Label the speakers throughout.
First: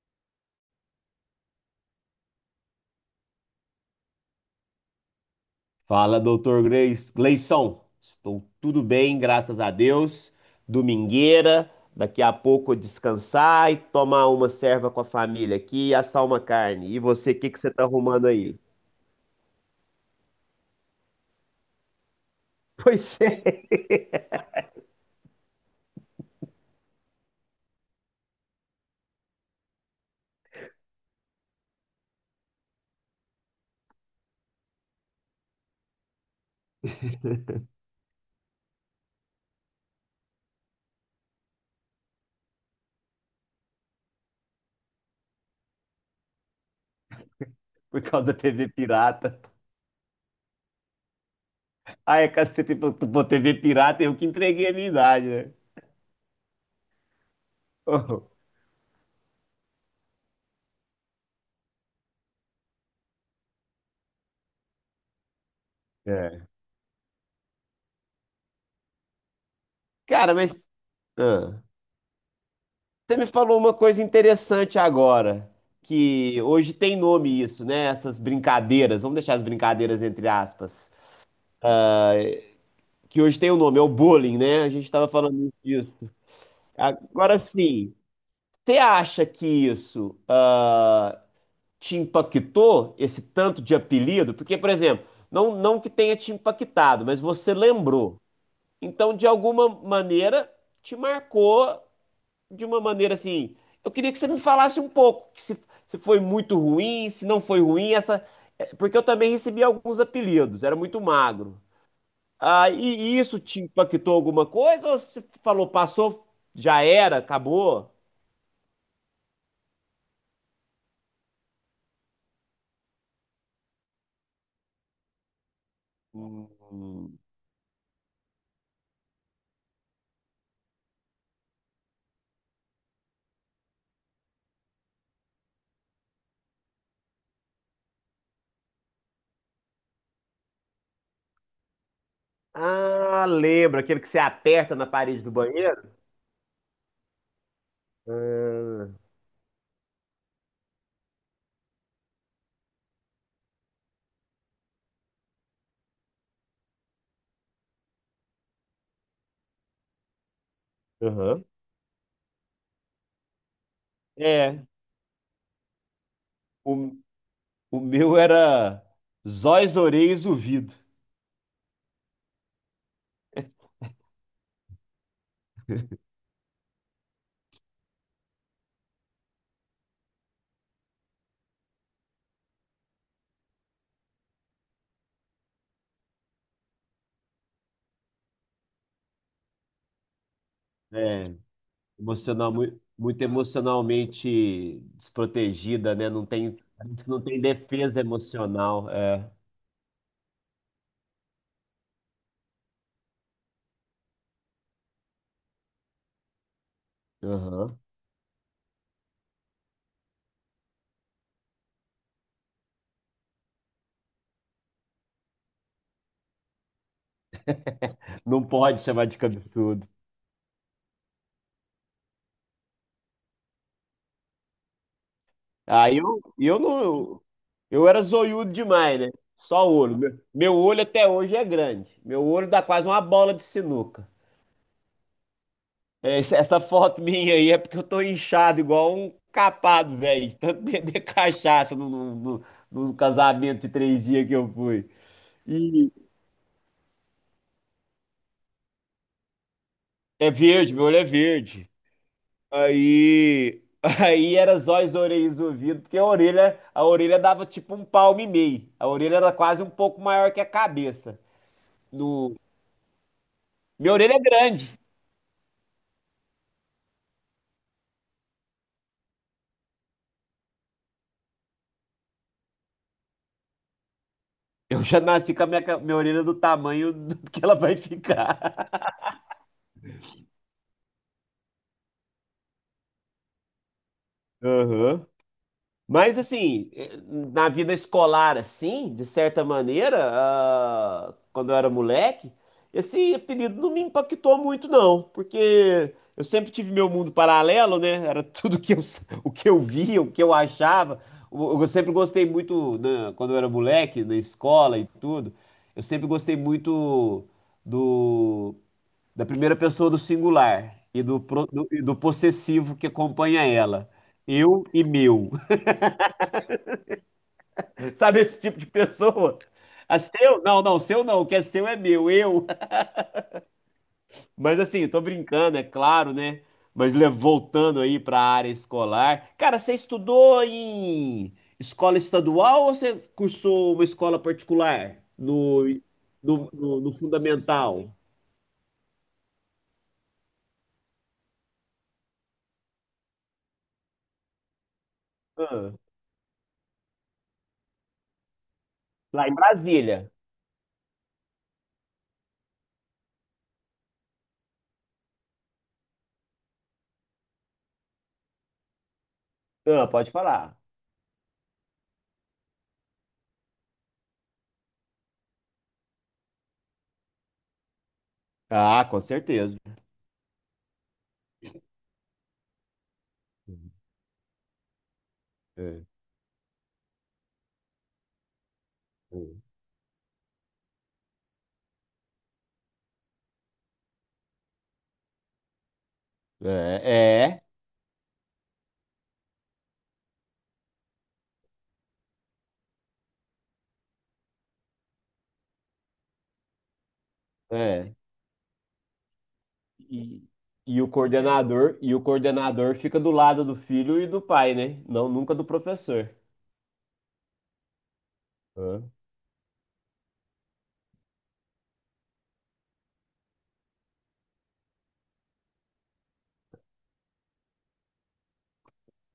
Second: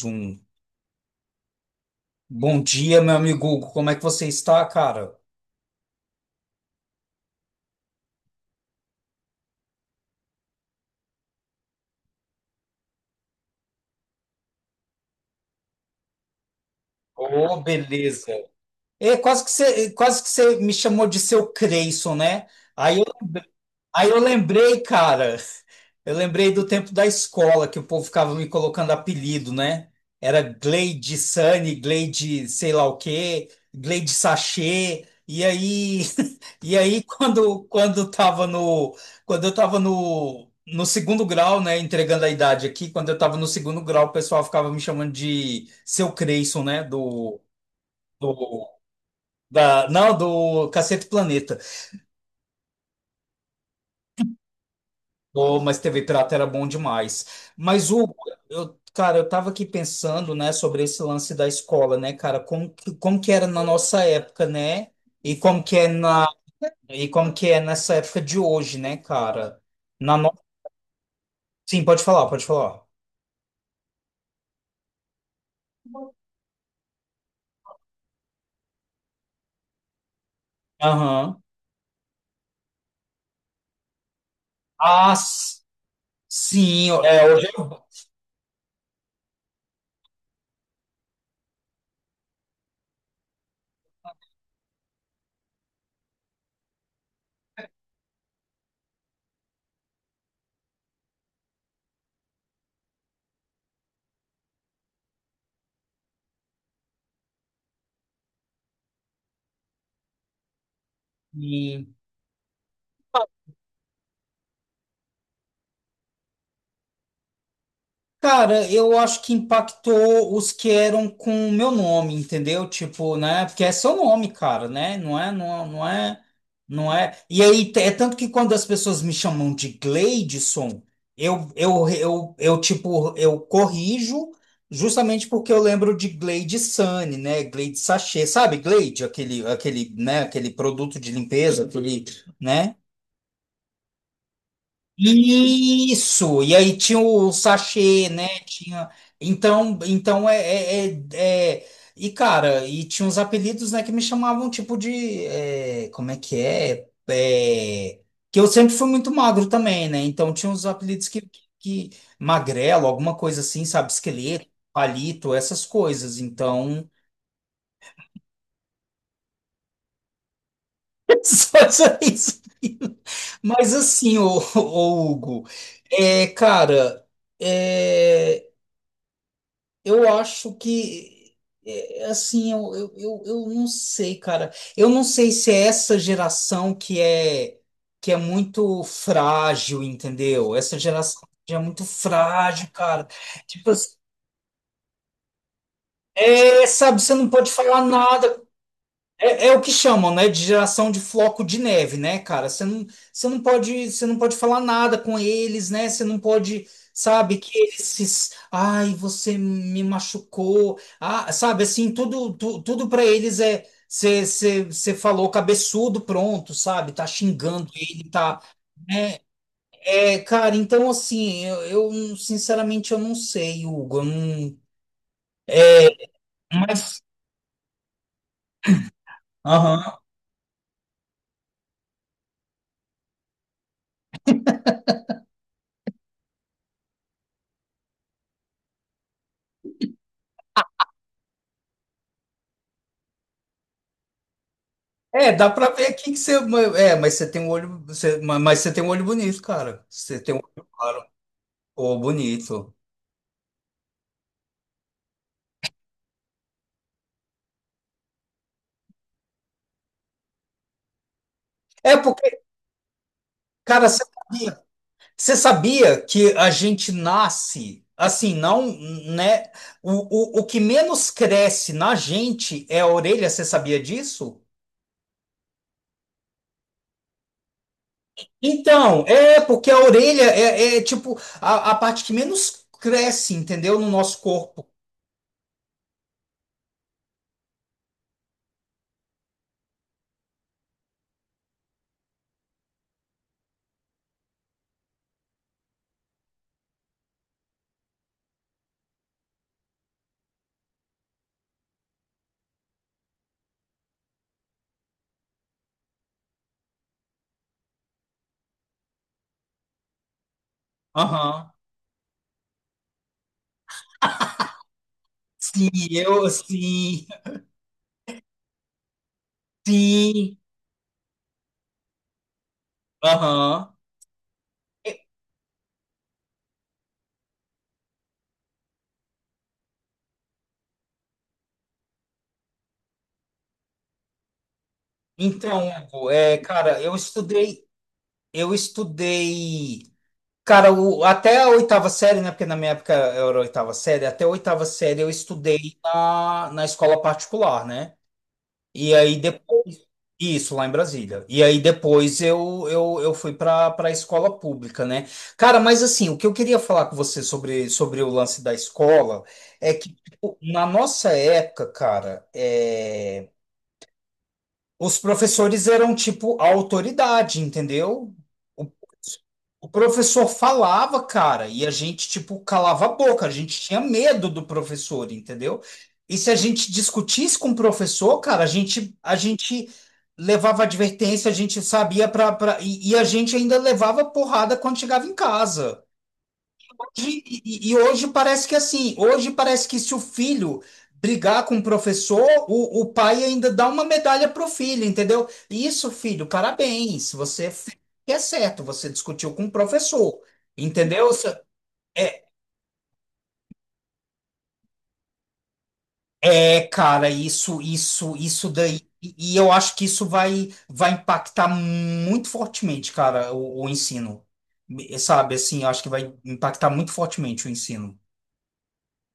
Speaker 1: Zoom. Bom dia, meu amigo Hugo. Como é que você está, cara?
Speaker 2: Fala, doutor Gleison. Estou tudo bem, graças a Deus. Domingueira, daqui a pouco eu descansar e tomar uma serva com a família aqui e assar uma carne. E você, o que que
Speaker 1: Ô,
Speaker 2: você tá
Speaker 1: beleza.
Speaker 2: arrumando aí?
Speaker 1: É, quase que você me chamou de seu Creyson, né? Aí eu
Speaker 2: Pois é,
Speaker 1: Aí eu lembrei, cara, eu lembrei do tempo da escola que o povo ficava me colocando apelido, né? Era Gleide Sunny, Gleide sei lá o quê, Gleide Sachê. E aí, e aí quando tava no quando eu tava no segundo grau, né, entregando a idade aqui, quando eu tava no segundo grau, o pessoal ficava me chamando de Seu Creyson, né, do,
Speaker 2: por causa da
Speaker 1: do
Speaker 2: TV pirata.
Speaker 1: da não, do Cacete Planeta.
Speaker 2: Ai, é cacete, pô, pô, TV pirata, eu que entreguei a minha idade, né?
Speaker 1: Oh, mas TV Pirata era bom demais. Mas o
Speaker 2: Oh,
Speaker 1: eu, cara, eu tava aqui pensando, né, sobre esse lance da escola, né, cara, como que era na nossa época, né? E como que é na
Speaker 2: é.
Speaker 1: e como que é nessa época de hoje, né, cara? Na no...
Speaker 2: Cara, mas ah,
Speaker 1: Sim, pode falar, pode falar.
Speaker 2: você me falou uma coisa interessante agora, que hoje tem nome isso, né? Essas brincadeiras, vamos deixar as brincadeiras entre aspas.
Speaker 1: Aham.
Speaker 2: Que hoje tem o nome, é o bullying, né? A gente estava
Speaker 1: Ah,
Speaker 2: falando
Speaker 1: s-
Speaker 2: disso.
Speaker 1: sim, é,
Speaker 2: Agora
Speaker 1: hoje
Speaker 2: sim, você acha que isso te impactou, esse tanto de apelido? Porque, por exemplo, não, não que tenha te impactado, mas você lembrou. Então, de alguma maneira, te marcou de uma maneira assim. Eu queria que você me falasse um pouco, que se foi muito ruim, se não foi ruim, essa. Porque eu também recebi alguns apelidos, era muito magro.
Speaker 1: é...
Speaker 2: E isso te impactou alguma coisa? Ou você falou, passou, já era, acabou?
Speaker 1: Cara, eu acho que impactou os que eram com o meu nome, entendeu? Tipo, né? Porque é seu nome, cara, né? Não é.
Speaker 2: Hum.
Speaker 1: E aí, é tanto que quando as pessoas me chamam de Gleidson, tipo, eu corrijo justamente porque eu lembro de Glade Sunny, né? Glade Sachê, sabe? Glade, né? Aquele produto de limpeza, aquele, né?
Speaker 2: Ah, lembra, aquele que você aperta na parede do banheiro?
Speaker 1: Isso, e aí tinha o sachê, né? Tinha.
Speaker 2: Ah,
Speaker 1: Então é, é- é- E, cara, e tinha uns apelidos, né, que me chamavam tipo de. É, como é que é? É, que eu sempre fui muito magro também, né? Então tinha uns apelidos que,
Speaker 2: aham.
Speaker 1: que. Magrelo, alguma coisa assim, sabe? Esqueleto,
Speaker 2: É,
Speaker 1: palito, essas coisas. Então.
Speaker 2: o, o meu era Zóis, Orelhas, Ouvido.
Speaker 1: Só isso. Mas assim, ô Hugo, é, cara. É, eu acho que, é, assim, eu não sei, cara. Eu não sei se é essa geração que é muito frágil, entendeu? Essa geração
Speaker 2: É,
Speaker 1: que é muito
Speaker 2: emocional,
Speaker 1: frágil, cara.
Speaker 2: muito,
Speaker 1: Tipo assim,
Speaker 2: emocionalmente desprotegida, né?
Speaker 1: é, sabe, você
Speaker 2: Não
Speaker 1: não
Speaker 2: tem
Speaker 1: pode falar
Speaker 2: defesa
Speaker 1: nada,
Speaker 2: emocional. É.
Speaker 1: é, é o que chamam, né, de geração de floco de neve, né, cara? Você não pode falar nada com eles, né? Você não pode, sabe, que eles,
Speaker 2: Aham.
Speaker 1: ai, você me machucou, ah, sabe, assim, tudo, tudo para eles é, você falou cabeçudo, pronto, sabe? Tá xingando ele, tá?
Speaker 2: Não pode chamar de cabeçudo.
Speaker 1: É, cara, então assim, sinceramente eu não sei, Hugo, eu não, é,
Speaker 2: Eu
Speaker 1: mas,
Speaker 2: não. Eu era zoiudo demais, né? Só olho.
Speaker 1: aham.
Speaker 2: Meu olho até hoje é grande. Meu olho dá quase uma bola de sinuca. É, essa foto minha aí é porque eu tô inchado igual um capado, velho. De tanto beber cachaça no no casamento de três dias que eu fui.
Speaker 1: É, dá pra ver
Speaker 2: E
Speaker 1: aqui que você. É, mas você tem um olho. Mas você tem um olho bonito, cara. Você
Speaker 2: é
Speaker 1: tem um olho
Speaker 2: verde, meu olho é
Speaker 1: claro.
Speaker 2: verde.
Speaker 1: Pô, bonito.
Speaker 2: Aí, aí era zóio, orelhas, e ouvido, porque a orelha dava tipo um palmo e meio. A orelha era quase um pouco maior que a cabeça.
Speaker 1: É porque, cara,
Speaker 2: Minha orelha é grande.
Speaker 1: você sabia que a gente nasce assim, não, né? O que menos cresce na gente é a orelha, você sabia disso?
Speaker 2: Eu já nasci com a minha orelha do tamanho do que ela vai ficar.
Speaker 1: Então, é porque a orelha é, tipo a parte que menos cresce, entendeu? No nosso corpo.
Speaker 2: Aham. Mas assim, eh, na vida escolar, assim, de certa maneira, quando eu era moleque, esse apelido não me impactou muito, não, porque eu sempre tive meu mundo paralelo, né? Era tudo que o que eu via, o que eu achava. Eu sempre gostei muito, né, quando eu era moleque, na escola e tudo. Eu sempre gostei muito do da primeira pessoa do singular e
Speaker 1: Aham.
Speaker 2: do possessivo que acompanha ela. Eu e meu.
Speaker 1: Sim,
Speaker 2: Sabe esse tipo de pessoa? A
Speaker 1: sim.
Speaker 2: seu? Não, seu não. O que é seu é meu, eu.
Speaker 1: Aham.
Speaker 2: Mas assim, tô brincando, é claro, né? Mas voltando aí para a área escolar. Cara, você estudou em escola estadual ou você cursou uma escola particular no,
Speaker 1: Então, Hugo, é,
Speaker 2: no,
Speaker 1: cara,
Speaker 2: no- no- fundamental?
Speaker 1: eu estudei, cara, até a 8ª série, né? Porque na minha época era a 8ª série, até a oitava série eu
Speaker 2: Ah,
Speaker 1: estudei na escola particular, né? E aí
Speaker 2: lá em
Speaker 1: depois,
Speaker 2: Brasília.
Speaker 1: isso, lá em Brasília. E aí depois eu fui para a escola pública, né? Cara, mas assim, o que eu queria falar com você sobre o lance da escola é
Speaker 2: Ah,
Speaker 1: que,
Speaker 2: pode
Speaker 1: tipo,
Speaker 2: falar.
Speaker 1: na nossa época, cara, é. Os professores eram tipo a autoridade, entendeu? O,
Speaker 2: Ah, com certeza.
Speaker 1: o professor falava, cara, e a gente tipo calava a boca, a gente tinha medo do professor, entendeu?
Speaker 2: É,
Speaker 1: E se a gente discutisse com o professor, cara, a gente levava advertência, a gente sabia para e a gente ainda levava porrada quando chegava em casa.
Speaker 2: é,
Speaker 1: E hoje parece que é assim, hoje parece que se o filho brigar com o professor, o pai ainda dá uma medalha pro filho, entendeu? Isso, filho, parabéns, você
Speaker 2: é.
Speaker 1: fez o
Speaker 2: é.
Speaker 1: que é certo, você discutiu com o professor,
Speaker 2: E, e o
Speaker 1: entendeu? Se- É,
Speaker 2: coordenador fica do lado do filho e do pai, né? Não, nunca do professor.
Speaker 1: é, cara, isso daí,
Speaker 2: É.
Speaker 1: e eu acho que vai impactar muito fortemente, cara, o ensino. Me- sabe? Assim, eu acho que vai impactar muito fortemente o ensino.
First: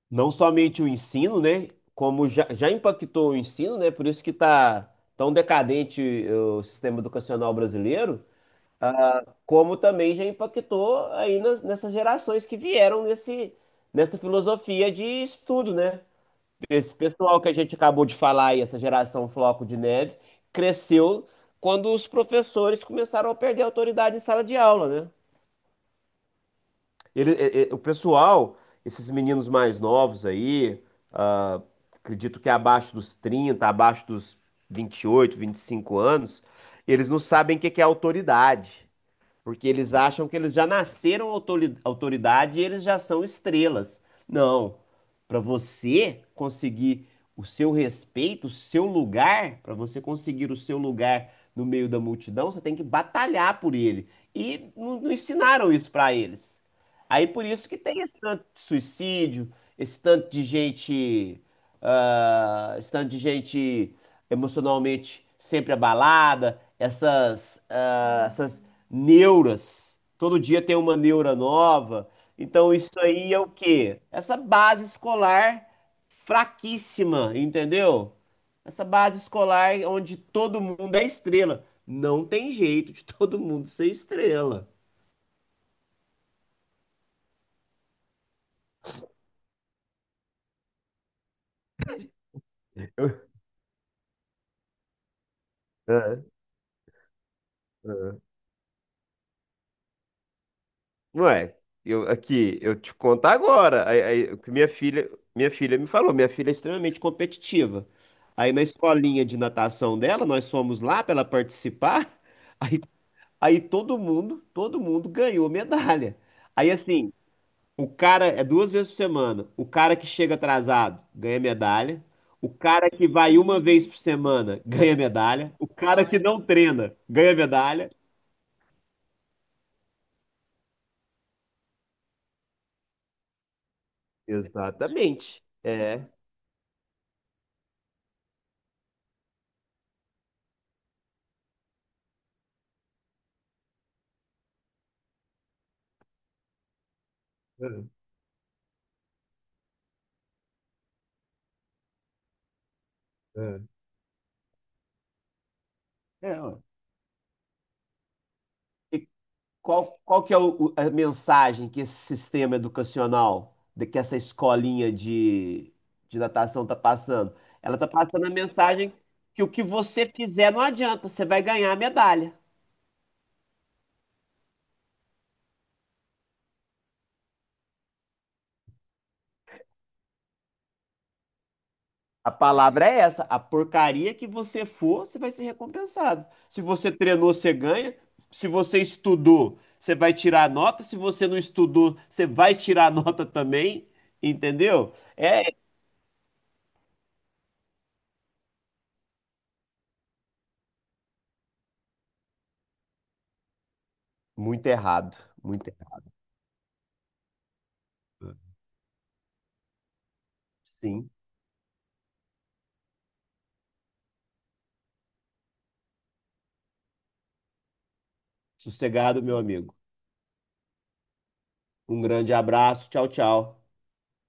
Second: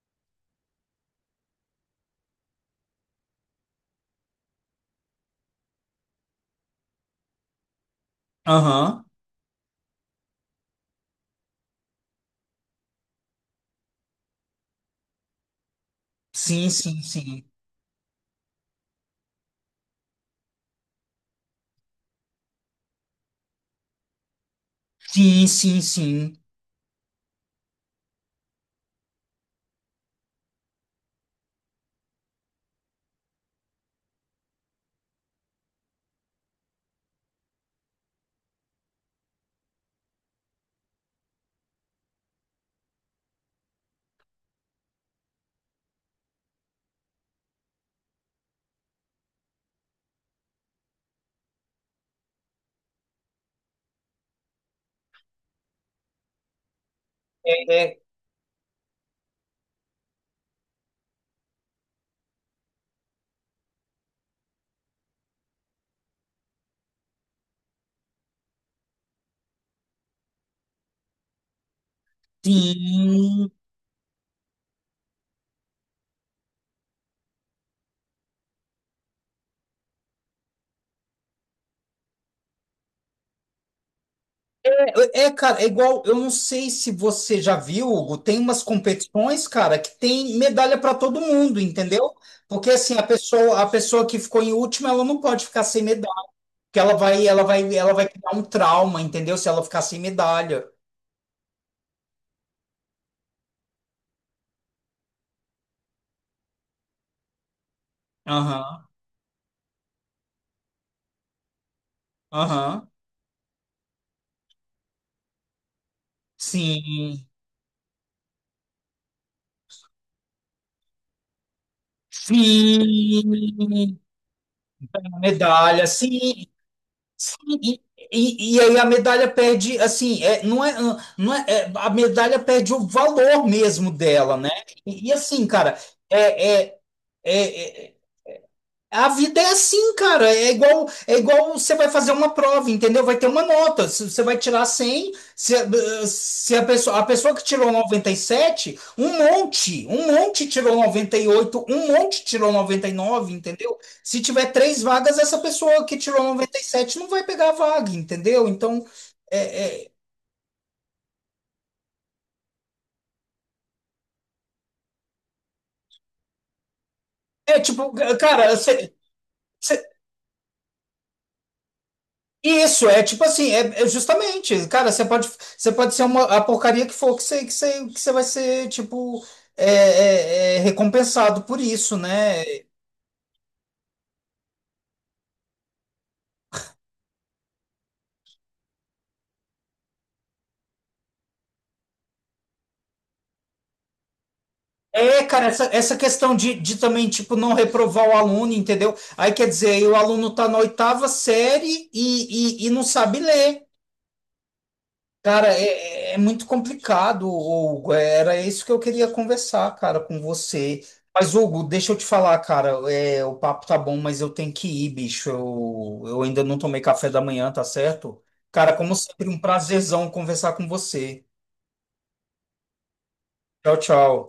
Speaker 2: Não somente o ensino, né? Como já, já impactou o ensino, né? Por isso que tá tão decadente o sistema educacional brasileiro,
Speaker 1: Aham.
Speaker 2: como também já impactou aí nessas gerações que vieram nessa filosofia de estudo, né?
Speaker 1: Sim,
Speaker 2: Esse
Speaker 1: sim,
Speaker 2: pessoal
Speaker 1: sim.
Speaker 2: que a gente acabou de falar aí, essa geração floco de neve, cresceu quando os professores começaram a perder a autoridade em sala de aula, né?
Speaker 1: Sim, sim, sim.
Speaker 2: O pessoal, esses meninos mais novos aí, ah, acredito que abaixo dos 30, abaixo dos vinte e oito, vinte e cinco anos, eles não sabem o que que é autoridade. Porque eles acham que eles já nasceram autoridade e eles já são estrelas. Não. Para você conseguir o seu respeito, o seu lugar, para você conseguir o seu lugar no meio da multidão, você tem que batalhar por ele. E não, não ensinaram isso para eles. Aí por isso
Speaker 1: É,
Speaker 2: que
Speaker 1: é,
Speaker 2: tem esse tanto de suicídio, esse tanto de gente, esse tanto de gente emocionalmente sempre abalada, essas neuras. Todo dia tem uma neura nova. Então isso aí é o
Speaker 1: sim.
Speaker 2: quê? Essa base escolar fraquíssima, entendeu? Essa base escolar onde todo mundo é estrela. Não tem jeito de todo mundo ser estrela.
Speaker 1: É, é, cara, é igual. Eu não sei se você já viu, Hugo, tem umas competições, cara, que tem medalha para todo mundo, entendeu? Porque assim, a pessoa que ficou em último, ela não pode ficar sem medalha,
Speaker 2: É.
Speaker 1: porque ela vai criar um trauma, entendeu? Se ela ficar sem medalha.
Speaker 2: Ué, eu, aqui, eu te conto agora. Aí, aí, o que minha filha me falou, minha filha é extremamente competitiva. Aí na
Speaker 1: Aham,
Speaker 2: escolinha de natação dela, nós fomos lá para ela participar. Aí
Speaker 1: aham.
Speaker 2: aí todo mundo ganhou medalha. Aí assim,
Speaker 1: Sim.
Speaker 2: o cara é duas vezes por semana. O cara que chega atrasado ganha medalha. O cara que vai uma vez
Speaker 1: Sim,
Speaker 2: por semana ganha medalha. O
Speaker 1: medalha,
Speaker 2: cara que não
Speaker 1: sim,
Speaker 2: treina ganha
Speaker 1: Sim.
Speaker 2: medalha.
Speaker 1: E aí a medalha perde, assim, é, não é, não é, é, a medalha perde o valor mesmo dela, né? E
Speaker 2: Exatamente.
Speaker 1: assim, cara,
Speaker 2: É.
Speaker 1: é, é, é, é, a vida é assim, cara. É igual você vai fazer uma prova, entendeu? Vai ter uma nota. Se você vai tirar 100 se a pessoa, a pessoa que tirou
Speaker 2: É,
Speaker 1: 97, um monte tirou 98, um monte tirou 99,
Speaker 2: é.
Speaker 1: entendeu? Se tiver três vagas, essa pessoa que tirou
Speaker 2: É,
Speaker 1: noventa
Speaker 2: ó.
Speaker 1: e sete não vai pegar a vaga, entendeu? Então,
Speaker 2: O
Speaker 1: é, é,
Speaker 2: qual, qual que é a mensagem que esse sistema educacional, que essa escolinha de natação está passando?
Speaker 1: é
Speaker 2: Ela está
Speaker 1: tipo,
Speaker 2: passando a
Speaker 1: cara,
Speaker 2: mensagem
Speaker 1: você
Speaker 2: que o que você fizer não adianta, você vai ganhar a medalha.
Speaker 1: Isso, é tipo assim, é, é justamente, cara, você pode ser uma, a porcaria que for que que você vai ser, tipo, é recompensado por isso,
Speaker 2: A
Speaker 1: né?
Speaker 2: palavra é essa, a porcaria que você for, você vai ser recompensado. Se você treinou, você ganha. Se você estudou, você vai tirar a nota. Se você não estudou, você vai tirar a nota também, entendeu?
Speaker 1: É, cara,
Speaker 2: É
Speaker 1: essa questão de também, tipo, não reprovar o aluno, entendeu? Aí quer dizer, aí o aluno tá na 8ª série e não sabe ler.
Speaker 2: muito errado,
Speaker 1: Cara,
Speaker 2: muito errado.
Speaker 1: é muito complicado, Hugo. É, era isso que eu queria conversar, cara, com você.
Speaker 2: Sim.
Speaker 1: Mas, Hugo, deixa eu te falar, cara. É, o papo tá bom, mas eu tenho que ir, bicho. Eu ainda não tomei café da manhã, tá certo? Cara, como
Speaker 2: Sossegado,
Speaker 1: sempre,
Speaker 2: meu
Speaker 1: um
Speaker 2: amigo.
Speaker 1: prazerzão conversar com você.
Speaker 2: Um grande abraço. Tchau, tchau.
Speaker 1: Tchau, tchau.